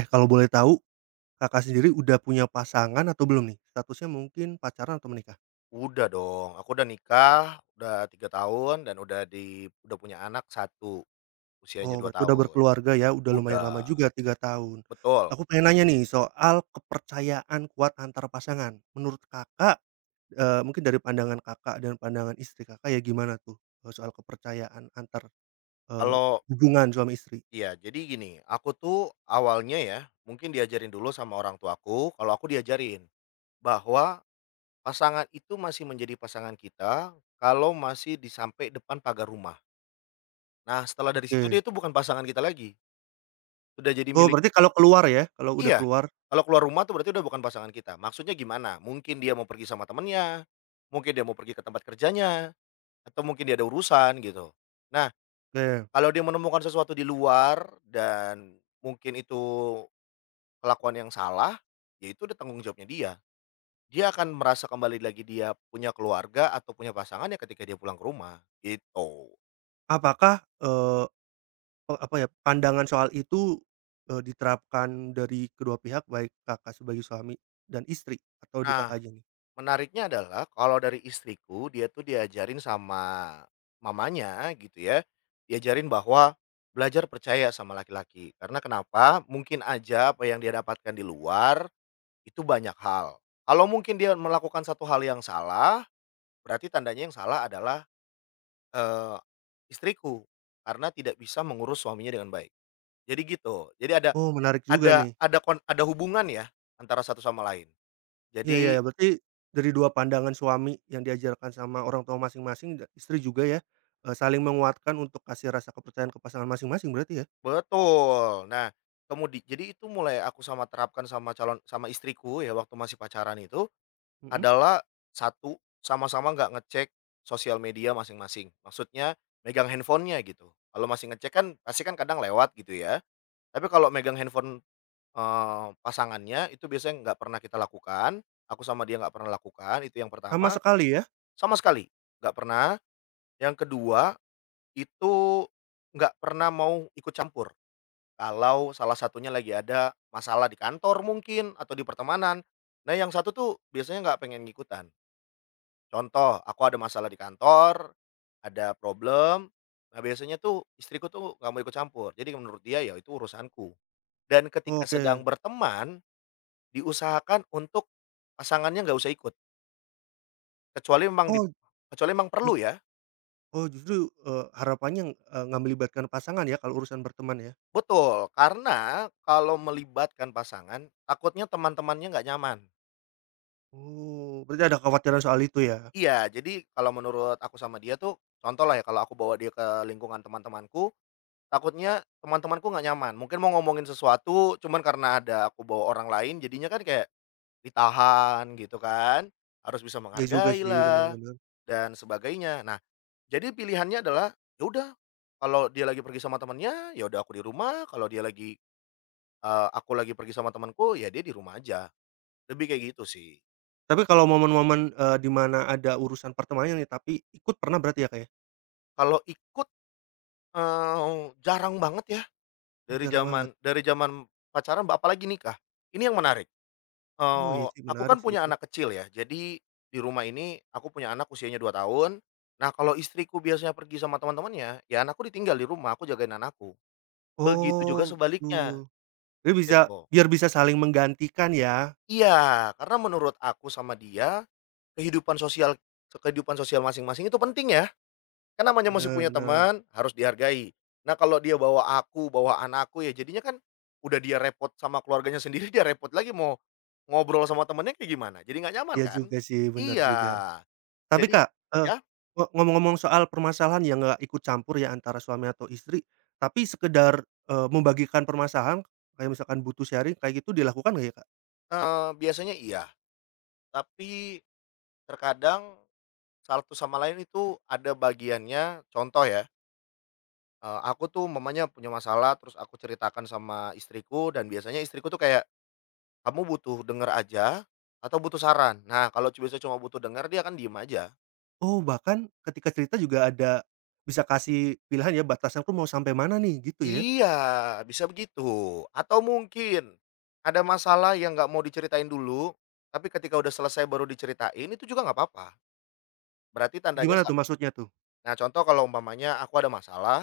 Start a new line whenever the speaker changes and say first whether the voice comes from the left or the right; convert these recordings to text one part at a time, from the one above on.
right: Eh, kalau boleh tahu, Kakak sendiri udah punya pasangan atau belum nih? Statusnya mungkin pacaran atau menikah?
left: Udah dong, aku udah nikah, udah 3 tahun dan udah punya anak satu usianya
right: Oh,
left: 2
right: berarti udah
left: tahun.
right: berkeluarga ya, udah lumayan
left: Udah,
right: lama juga 3 tahun.
left: betul.
right: Aku pengen nanya nih soal kepercayaan kuat antar pasangan. Menurut Kakak, mungkin dari pandangan Kakak dan pandangan istri Kakak ya gimana tuh, soal kepercayaan antar, eee,
left: Kalau
right: hubungan suami istri?
left: iya, jadi gini, aku tuh awalnya ya, mungkin diajarin dulu sama orang tuaku, kalau aku diajarin bahwa pasangan itu masih menjadi pasangan kita kalau masih di sampai depan pagar rumah. Nah, setelah dari situ
right: Oke.
left: dia itu bukan pasangan kita lagi, sudah jadi
right: Oh,
left: milik.
right: berarti kalau keluar ya, kalau udah
left: Iya,
right: keluar?
left: kalau keluar rumah tuh berarti udah bukan pasangan kita. Maksudnya gimana? Mungkin dia mau pergi sama temennya, mungkin dia mau pergi ke tempat kerjanya, atau mungkin dia ada urusan gitu. Nah,
right: Oke.
left: kalau dia menemukan sesuatu di luar dan mungkin itu kelakuan yang salah, ya itu udah tanggung jawabnya dia. Dia akan merasa kembali lagi dia punya keluarga atau punya pasangan ya ketika dia pulang ke rumah, gitu.
right: Apakah, eee Eee, apa ya, pandangan soal itu, diterapkan dari kedua pihak, baik Kakak sebagai suami dan istri atau di
left: Nah,
right: Kakak aja nih?
left: menariknya adalah kalau dari istriku, dia tuh diajarin sama mamanya gitu ya, diajarin bahwa belajar percaya sama laki-laki. Karena kenapa? Mungkin aja apa yang dia dapatkan di luar itu banyak hal. Kalau mungkin dia melakukan satu hal yang salah, berarti tandanya yang salah adalah, eee, istriku karena tidak bisa mengurus suaminya dengan baik. Jadi gitu. Jadi ada
right: Oh, menarik juga
left: ada
right: nih.
left: ada kon ada hubungan ya antara satu sama lain.
right: Iya iya
left: Jadi
right: iya, berarti dari dua pandangan suami yang diajarkan sama orang tua masing-masing dan istri juga ya, saling menguatkan untuk kasih rasa kepercayaan ke pasangan masing-masing berarti ya?
left: betul. Nah, jadi itu mulai aku terapkan sama istriku ya waktu masih pacaran itu
right: Mhm.
left: adalah satu, sama-sama nggak ngecek sosial media masing-masing. Maksudnya megang handphonenya gitu. Kalau masih ngecek kan pasti kan kadang lewat gitu ya. Tapi kalau megang handphone, pasangannya itu biasanya nggak pernah kita lakukan, aku sama dia nggak pernah lakukan, itu yang
right: Sama
left: pertama,
right: sekali ya?
left: sama sekali nggak pernah. Yang kedua, itu nggak pernah mau ikut campur. Kalau salah satunya lagi ada masalah di kantor mungkin atau di pertemanan. Nah, yang satu tuh biasanya nggak pengen ngikutan. Contoh, aku ada masalah di kantor, ada problem. Nah, biasanya tuh istriku tuh nggak mau ikut campur. Jadi menurut dia ya itu urusanku. Dan ketika sedang
right: Oke.
left: berteman, diusahakan untuk pasangannya nggak usah ikut. Kecuali memang di
right: Oh,
left: Kecuali memang
right: ju
left: perlu ya.
right: oh justru, harapannya, nggak melibatkan pasangan ya kalau urusan berteman ya?
left: Betul, karena kalau melibatkan pasangan, takutnya teman-temannya nggak nyaman.
right: Oh, berarti ada kekhawatiran soal itu ya?
left: Iya, jadi kalau menurut aku sama dia tuh, contoh lah ya kalau aku bawa dia ke lingkungan teman-temanku, takutnya teman-temanku nggak nyaman. Mungkin mau ngomongin sesuatu, cuman karena ada aku bawa orang lain jadinya kan kayak ditahan gitu kan. Harus bisa
right: Ya juga sih,
left: menghargailah
right: benar-benar.
left: dan sebagainya. Nah, jadi pilihannya adalah ya udah kalau dia lagi pergi sama temannya, ya udah aku di rumah, kalau dia lagi aku lagi pergi sama temanku, ya dia di rumah aja. Lebih kayak gitu sih.
right: Tapi kalau momen-momen, di mana ada urusan pertemanan nih, tapi ikut pernah berarti ya, Kak, ya?
left: Kalau ikut, jarang banget ya.
right: Oh,
left: Dari
right: jarang banget.
left: zaman dari zaman pacaran apalagi nikah. Ini yang menarik,
right: Oh, iya sih
left: aku
right: menarik
left: kan
right: sih
left: punya
right: itu.
left: anak kecil ya, jadi di rumah ini aku punya anak usianya 2 tahun. Nah, kalau istriku biasanya pergi sama teman-temannya, ya anakku ditinggal di rumah, aku jagain anakku. Begitu juga
right: Oh,
left: sebaliknya,
right: betul. Jadi
left: gitu.
right: biar bisa saling menggantikan ya.
left: Iya, karena menurut aku sama dia, kehidupan sosial kehidupan sosial masing-masing itu penting ya. Kan namanya masih
right: Bener
left: punya
right: bener.
left: teman, harus dihargai. Nah, kalau dia bawa aku, bawa anakku, ya jadinya kan udah dia repot sama keluarganya sendiri, dia repot lagi mau ngobrol sama temennya kayak gimana, jadi nggak nyaman
right: Iya
left: kan?
right: juga sih, bener
left: Iya.
right: juga. Tapi,
left: Jadi
right: Kak, eee,
left: ya,
right: ngomong-ngomong soal permasalahan yang nggak ikut campur ya antara suami atau istri, tapi sekedar, membagikan permasalahan kayak misalkan butuh sharing kayak gitu dilakukan nggak ya, Kak?
left: heeh, biasanya iya, tapi terkadang satu sama lain itu ada bagiannya contoh ya, aku tuh mamanya punya masalah, terus aku ceritakan sama istriku dan biasanya istriku tuh kayak, "Kamu butuh denger aja atau butuh saran?" Nah, kalau biasanya cuma butuh denger dia kan diem aja.
right: Oh, bahkan ketika cerita juga bisa kasih pilihan ya, batasan tuh mau sampai mana nih, gitu ya?
left: Iya, bisa begitu. Atau mungkin ada masalah yang nggak mau diceritain dulu, tapi ketika udah selesai baru diceritain itu juga nggak apa-apa. Berarti tandanya
right: Gimana
left: sa
right: tuh maksudnya tuh?
left: Nah contoh kalau umpamanya aku ada masalah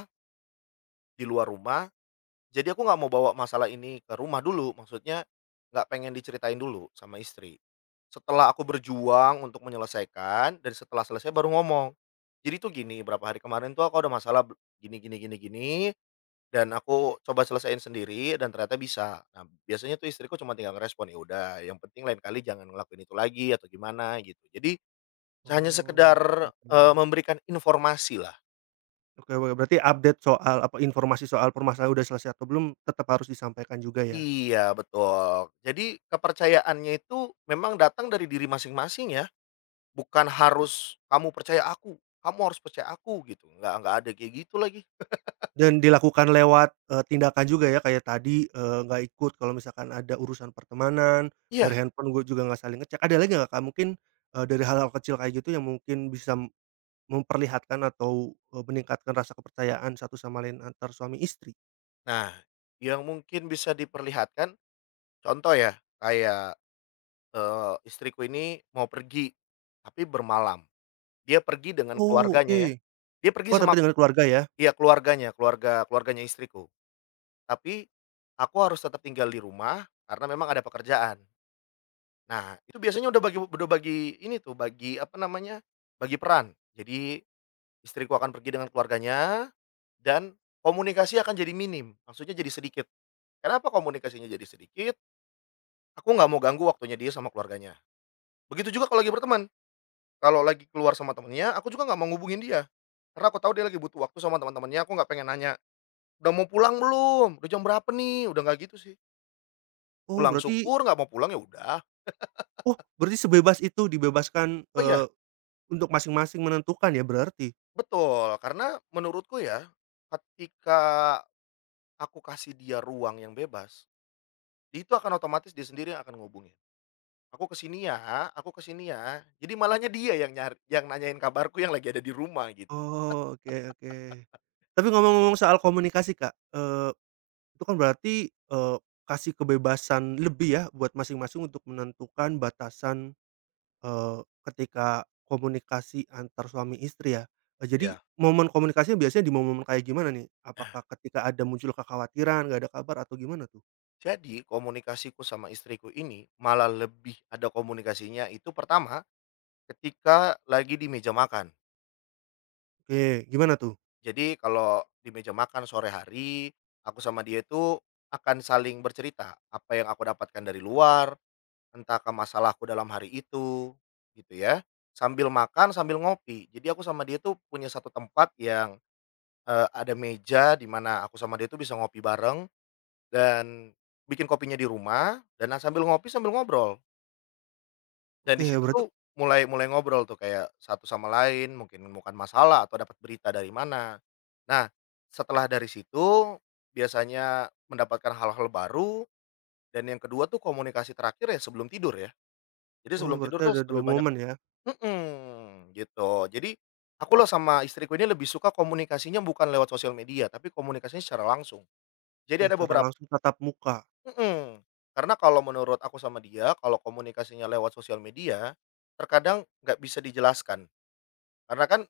left: di luar rumah, jadi aku nggak mau bawa masalah ini ke rumah dulu, maksudnya nggak pengen diceritain dulu sama istri. Setelah aku berjuang untuk menyelesaikan dan setelah selesai baru ngomong. Jadi tuh gini, berapa hari kemarin tuh aku ada masalah gini gini gini gini, dan aku coba selesaiin sendiri dan ternyata bisa. Nah, biasanya tuh istriku cuma tinggal ngerespon, "Ya udah, yang penting lain kali jangan ngelakuin itu lagi," atau gimana gitu. Jadi hanya sekedar,
right: Oh, oke.
left: memberikan informasi lah.
right: Oke oke, berarti update soal apa, informasi soal permasalahan udah selesai atau belum, tetap harus disampaikan juga ya?
left: Iya, betul. Jadi kepercayaannya itu memang datang dari diri masing-masing ya. Bukan harus, "Kamu percaya aku, kamu harus percaya aku," gitu, nggak ada kayak gitu lagi.
right: Dan dilakukan lewat, tindakan juga ya, kayak tadi, nggak ikut kalau misalkan ada urusan pertemanan,
left: Iya,
right: dari handphone gue juga nggak saling ngecek. Ada lagi nggak Kak, mungkin, dari hal-hal kecil kayak gitu yang mungkin bisa memperlihatkan atau, meningkatkan rasa kepercayaan satu sama lain antar suami istri?
left: nah, yang mungkin bisa diperlihatkan, contoh ya, kayak, istriku ini mau pergi, tapi bermalam. Dia pergi dengan
right: Oh, oke.
left: keluarganya ya, dia pergi
right: Oh, tapi
left: sama
right: dengan keluarga ya?
left: iya keluarganya, keluarga keluarganya istriku. Tapi, aku harus tetap tinggal di rumah, karena memang ada pekerjaan. Nah, itu biasanya udah bagi ini tuh, bagi apa namanya, bagi peran. Jadi istriku akan pergi dengan keluarganya, dan komunikasi akan jadi minim, maksudnya jadi sedikit. Kenapa komunikasinya jadi sedikit? Aku nggak mau ganggu waktunya dia sama keluarganya. Begitu juga kalau lagi berteman, kalau lagi keluar sama temennya, aku juga nggak mau ngubungin dia, karena aku tahu dia lagi butuh waktu sama teman-temannya, aku nggak pengen nanya, "Udah mau pulang belum? Udah jam berapa nih?" Udah nggak gitu sih.
right: Oh,
left: Pulang
right: berarti
left: syukur, nggak mau pulang ya udah.
right: oh, berarti sebebas itu dibebaskan,
left: Oh iya,
right: untuk masing-masing menentukan ya berarti?
left: betul, karena menurutku ya, ketika aku kasih dia ruang yang bebas, itu akan otomatis dia sendiri yang akan ngubungin. Aku kesini ya aku kesini ya. Jadi malahnya dia yang nyari yang nanyain kabarku yang lagi ada di rumah gitu.
right: Oh, oke oke. Tapi ngomong-ngomong soal komunikasi, Kak, itu kan berarti, kasih kebebasan lebih ya buat masing-masing untuk menentukan batasan. Ketika komunikasi antar suami istri ya, jadi
left: Ya.
right: momen komunikasinya biasanya di momen kayak gimana nih? Apakah ketika ada muncul kekhawatiran, nggak ada kabar atau gimana tuh?
left: Jadi komunikasiku sama istriku ini malah lebih ada komunikasinya itu pertama ketika lagi di meja makan.
right: Oke, gimana tuh?
left: Jadi kalau di meja makan sore hari, aku sama dia itu akan saling bercerita apa yang aku dapatkan dari luar, entah ke masalahku dalam hari itu gitu ya. Sambil makan, sambil ngopi. Jadi aku sama dia tuh punya satu tempat yang, ada meja di mana aku sama dia tuh bisa ngopi bareng dan bikin kopinya di rumah dan sambil ngopi sambil ngobrol. Dan
right: Oke,
left: di situ
right: berarti
left: tuh mulai mulai ngobrol tuh kayak satu sama lain, mungkin menemukan masalah atau dapat berita dari mana. Nah, setelah dari situ biasanya mendapatkan hal-hal baru dan yang kedua tuh komunikasi terakhir ya sebelum tidur ya. Jadi
right: oh
left: sebelum tidur
right: berarti
left: tuh
right: ada 2
left: lebih banyak
right: momen ya?
left: mhm, gitu. Jadi aku loh sama istriku ini lebih suka komunikasinya bukan lewat sosial media, tapi komunikasinya secara langsung.
right: Oke,
left: Jadi ada
right: secara
left: beberap
right: langsung tatap muka.
left: Mhm, karena kalau menurut aku sama dia, kalau komunikasinya lewat sosial media, terkadang nggak bisa dijelaskan. Karena kan,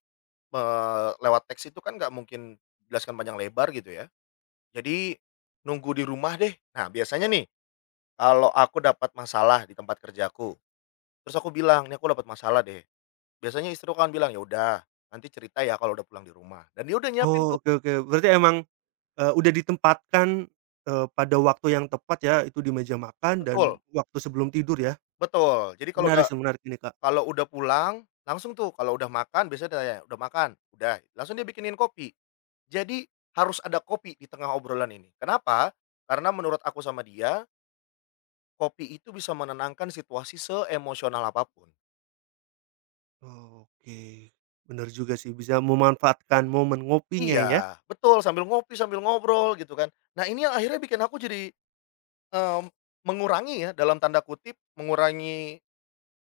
left: lewat teks itu kan nggak mungkin jelaskan panjang lebar gitu ya. Jadi nunggu di rumah deh. Nah, biasanya nih kalau aku dapat masalah di tempat kerjaku, terus aku bilang, "Nih aku dapat masalah deh." Biasanya istriku kan bilang, "Ya udah, nanti cerita ya kalau udah pulang di rumah." Dan dia udah nyiapin
right: Oh,
left: tuh
right: oke oke, berarti emang, udah ditempatkan, pada waktu yang tepat ya, itu di meja makan dan
left: betul
right: waktu sebelum tidur ya?
left: betul. Jadi kalau
right: Menarik
left: udah
right: sih, menarik ini, Kak.
left: Kalau udah pulang, langsung tuh kalau udah makan biasanya tanya, "Udah makan?" "Udah." Langsung dia bikinin kopi. Jadi harus ada kopi di tengah obrolan ini. Kenapa? Karena menurut aku sama dia, kopi itu bisa menenangkan situasi seemosional apapun.
right: Oke, bener juga sih, bisa memanfaatkan momen ngopinya ya?
left: Iya, betul sambil ngopi, sambil ngobrol gitu kan. Nah ini yang akhirnya bikin aku jadi, mmm, mengurangi ya dalam tanda kutip, mengurangi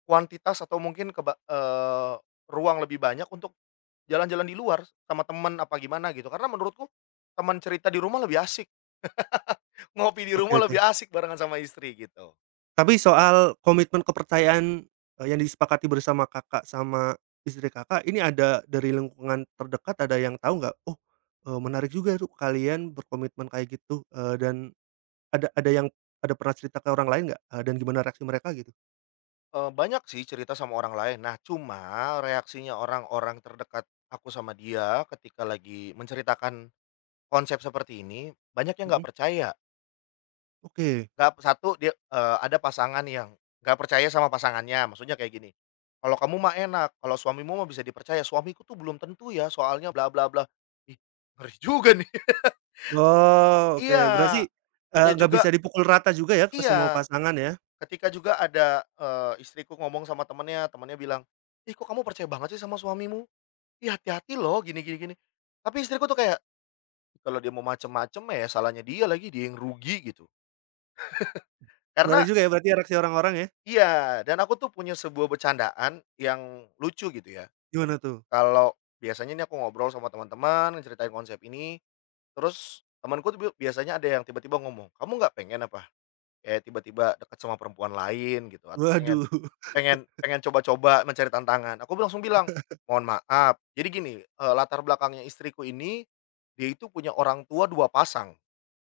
left: kuantitas atau mungkin ruang lebih banyak untuk jalan-jalan di luar sama temen apa gimana gitu, karena menurutku teman cerita di rumah lebih asik, ngopi di
right: Oke
left: rumah
right: oke.
left: lebih asik barengan sama istri gitu.
right: Tapi soal komitmen kepercayaan, yang disepakati bersama Kakak sama istri Kakak, ini ada dari lingkungan terdekat ada yang tahu nggak? "Oh, menarik juga tuh kalian berkomitmen kayak gitu," dan ada yang pernah cerita ke orang lain nggak? Dan gimana reaksi mereka gitu?
left: Banyak sih cerita sama orang lain. Nah, cuma reaksinya orang-orang terdekat aku sama dia ketika lagi menceritakan konsep seperti ini, banyak yang
right: Mhm,
left: nggak percaya.
right: oke.
left: Nggak satu dia eee, ada pasangan yang nggak percaya sama pasangannya, maksudnya kayak gini, "Kalau kamu mah enak, kalau suamimu mah bisa dipercaya, suamiku tuh belum tentu ya soalnya bla bla bla." Ih, ngeri juga nih.
right: Oh, oke.
left: Iya,
right: Berarti,
left: ada
right: nggak bisa
left: juga
right: dipukul rata juga ya ke semua
left: iya,
right: pasangan ya?
left: ketika juga ada, istriku ngomong sama temennya, temennya bilang, "Ih, kok kamu percaya banget sih sama suamimu? Ih, hati-hati loh gini gini gini." Tapi istriku tuh kayak, kalau dia mau macem-macem ya salahnya dia lagi, dia yang rugi gitu.
right: Menarik
left: Karena
right: juga ya berarti reaksi orang-orang ya?
left: iya, dan aku tuh punya sebuah bercandaan yang lucu gitu ya.
right: Gimana tuh?
left: Kalau biasanya nih aku ngobrol sama teman-teman, ceritain konsep ini, terus temanku tuh biasanya ada yang tiba-tiba ngomong, "Kamu nggak pengen apa, kayak tiba-tiba deket sama perempuan lain gitu atau pengen
right: Waduh.
left: pengen pengen coba-coba mencari tantangan." Aku langsung bilang, "Mohon maaf." Jadi gini, latar belakangnya istriku ini, dia itu punya orang tua 2 pasang,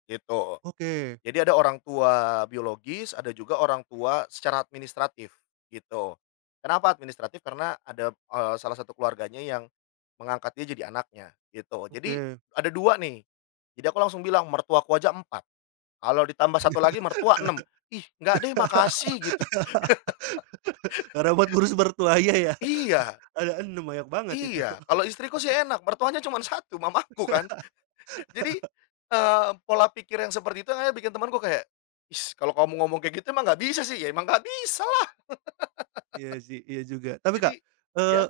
left: gitu.
right: Oke
left: Jadi ada orang tua biologis, ada juga orang tua secara administratif, gitu. Kenapa administratif? Karena ada, salah satu keluarganya yang mengangkat dia jadi anaknya, gitu. Jadi
right: oke.
left: ada 2 nih. Jadi aku langsung bilang, "Mertuaku aja empat, kalau ditambah satu lagi mertua enam, ih, nggak deh, makasih." Gitu.
right: Karena buat ngurus mertuanya ya?
left: Iya.
right: Ada 6, banyak banget itu.
left: Iya, kalau istriku sih enak, mertuanya cuma satu mamaku kan. Jadi, pola pikir yang seperti itu yang akhirnya bikin temanku kayak, "Is kalau kamu ngomong kayak gitu emang nggak bisa sih?" "Ya emang nggak bisa lah."
right: Iya sih, iya juga. Tapi Kak,
left: Jadi
right: eee
left: ya?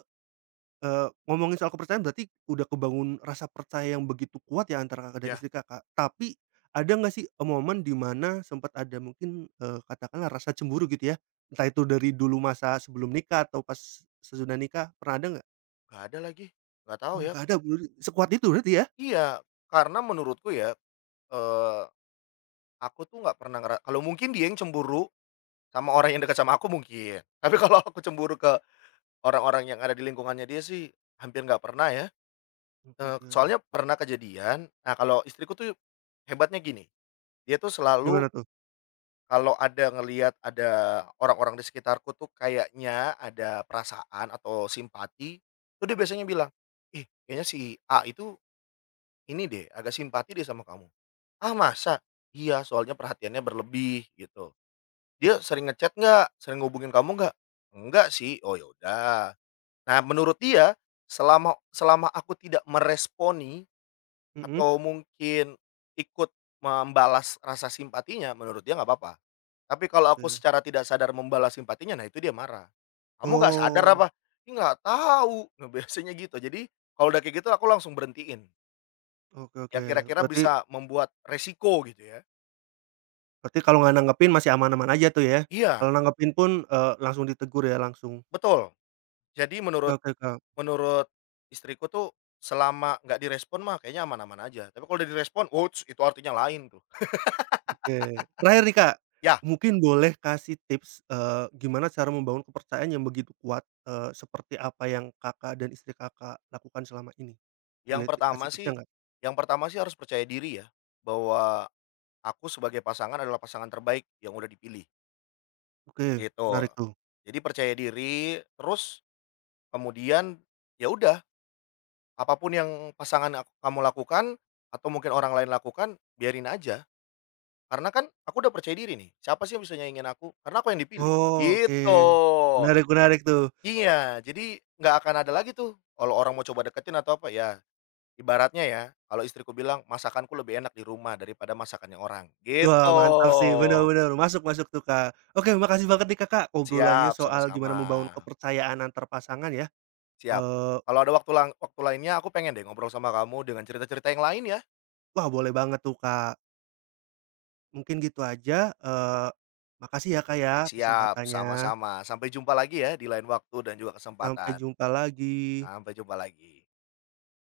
right: eee, ngomongin soal kepercayaan berarti udah kebangun rasa percaya yang begitu kuat ya antara Kakak dan
left: Ya,
right: istri Kakak. Tapi ada nggak sih, momen di mana sempat ada mungkin, katakanlah rasa cemburu gitu ya? Entah itu dari dulu masa sebelum nikah atau pas sesudah nikah, pernah ada nggak?
left: nggak ada lagi, nggak tahu
right: Oh
left: ya.
right: nggak ada berarti, sekuat itu berarti ya?
left: Iya, karena menurutku ya, eee, aku tuh nggak pernah ngera kalau mungkin dia yang cemburu sama orang yang dekat sama aku mungkin, tapi kalau aku cemburu ke orang-orang yang ada di lingkungannya dia sih hampir nggak pernah ya.
right: Oke oke.
left: Soalnya pernah kejadian, nah kalau istriku tuh hebatnya gini. Dia tuh selalu
right: Gimana tuh?
left: kalau ada ngelihat ada orang-orang di sekitarku tuh kayaknya ada perasaan atau simpati, tuh dia biasanya bilang, "Ih, kayaknya si A itu ini deh, agak simpati deh sama kamu." "Ah, masa?" "Iya, soalnya perhatiannya berlebih," gitu. "Dia sering ngechat nggak? Sering ngubungin kamu nggak?" "Enggak sih." "Oh, ya udah." Nah, menurut dia selama selama aku tidak meresponi
right: Mhm,
left: atau mungkin ikut membalas rasa simpatinya, menurut dia nggak apa-apa. Tapi kalau aku
right: oke.
left: secara tidak sadar membalas simpatinya, nah itu dia marah. "Kamu nggak sadar
right: Oh,
left: apa?" "Ih, nggak tahu." Nah, biasanya gitu. Jadi, kalau udah kayak gitu aku langsung berhentiin,
right: oke oke.
left: yang kira-kira
right: Berarti
left: bisa membuat resiko gitu ya.
right: Berarti kalau nggak nanggepin masih aman-aman aja tuh ya?
left: Iya,
right: Kalau nanggepin pun, langsung ditegur ya langsung?
left: betul. Jadi
right: Oke
left: menurut
right: oke, Kak.
left: menurut istriku tuh selama nggak direspon mah kayaknya aman-aman aja, tapi kalau udah direspon, wuts itu artinya lain tuh.
right: Oke. Terakhir nih, Kak,
left: Ya,
right: mungkin boleh kasih tips, gimana cara membangun kepercayaan yang begitu kuat, seperti apa yang Kakak dan istri Kakak lakukan selama ini?
left: yang
right: Boleh
left: pertama
right: kasih
left: sih
right: tipsnya nggak?
left: yang pertama sih harus percaya diri ya, bahwa aku sebagai pasangan adalah pasangan terbaik yang udah dipilih.
right: Oke,
left: Gitu.
right: menarik tuh.
left: Jadi percaya diri, terus kemudian ya udah, apapun yang pasangan kamu lakukan atau mungkin orang lain lakukan, biarin aja. Karena kan aku udah percaya diri nih, siapa sih yang bisa nyaingin aku? Karena aku yang dipilih,
right: Oh, oke.
left: gitu.
right: Menarik menarik tuh.
left: Iya, jadi nggak akan ada lagi tuh kalau orang mau coba deketin atau apa, ya ibaratnya ya, kalau istriku bilang, "Masakanku lebih enak di rumah daripada masakannya orang." Gitu.
right: Wah, mantap sih, bener bener, masuk masuk tuh, Kak. Oke, makasih banget nih, Kakak, obrolannya
left: Siap,
right: soal gimana
left: sama-sama.
right: membangun kepercayaan antar pasangan ya,
left: Siap.
right: eee
left: Kalau ada waktu lainnya aku pengen deh ngobrol sama kamu dengan cerita-cerita yang lain ya.
right: Wah, boleh banget tuh, Kak. Mungkin gitu aja, makasih ya, Kak, ya
left: Siap,
right: kesempatannya.
left: sama-sama. Sampai jumpa lagi ya di lain waktu dan juga
right: Sampai
left: kesempatan.
right: jumpa lagi.
left: Sampai jumpa lagi.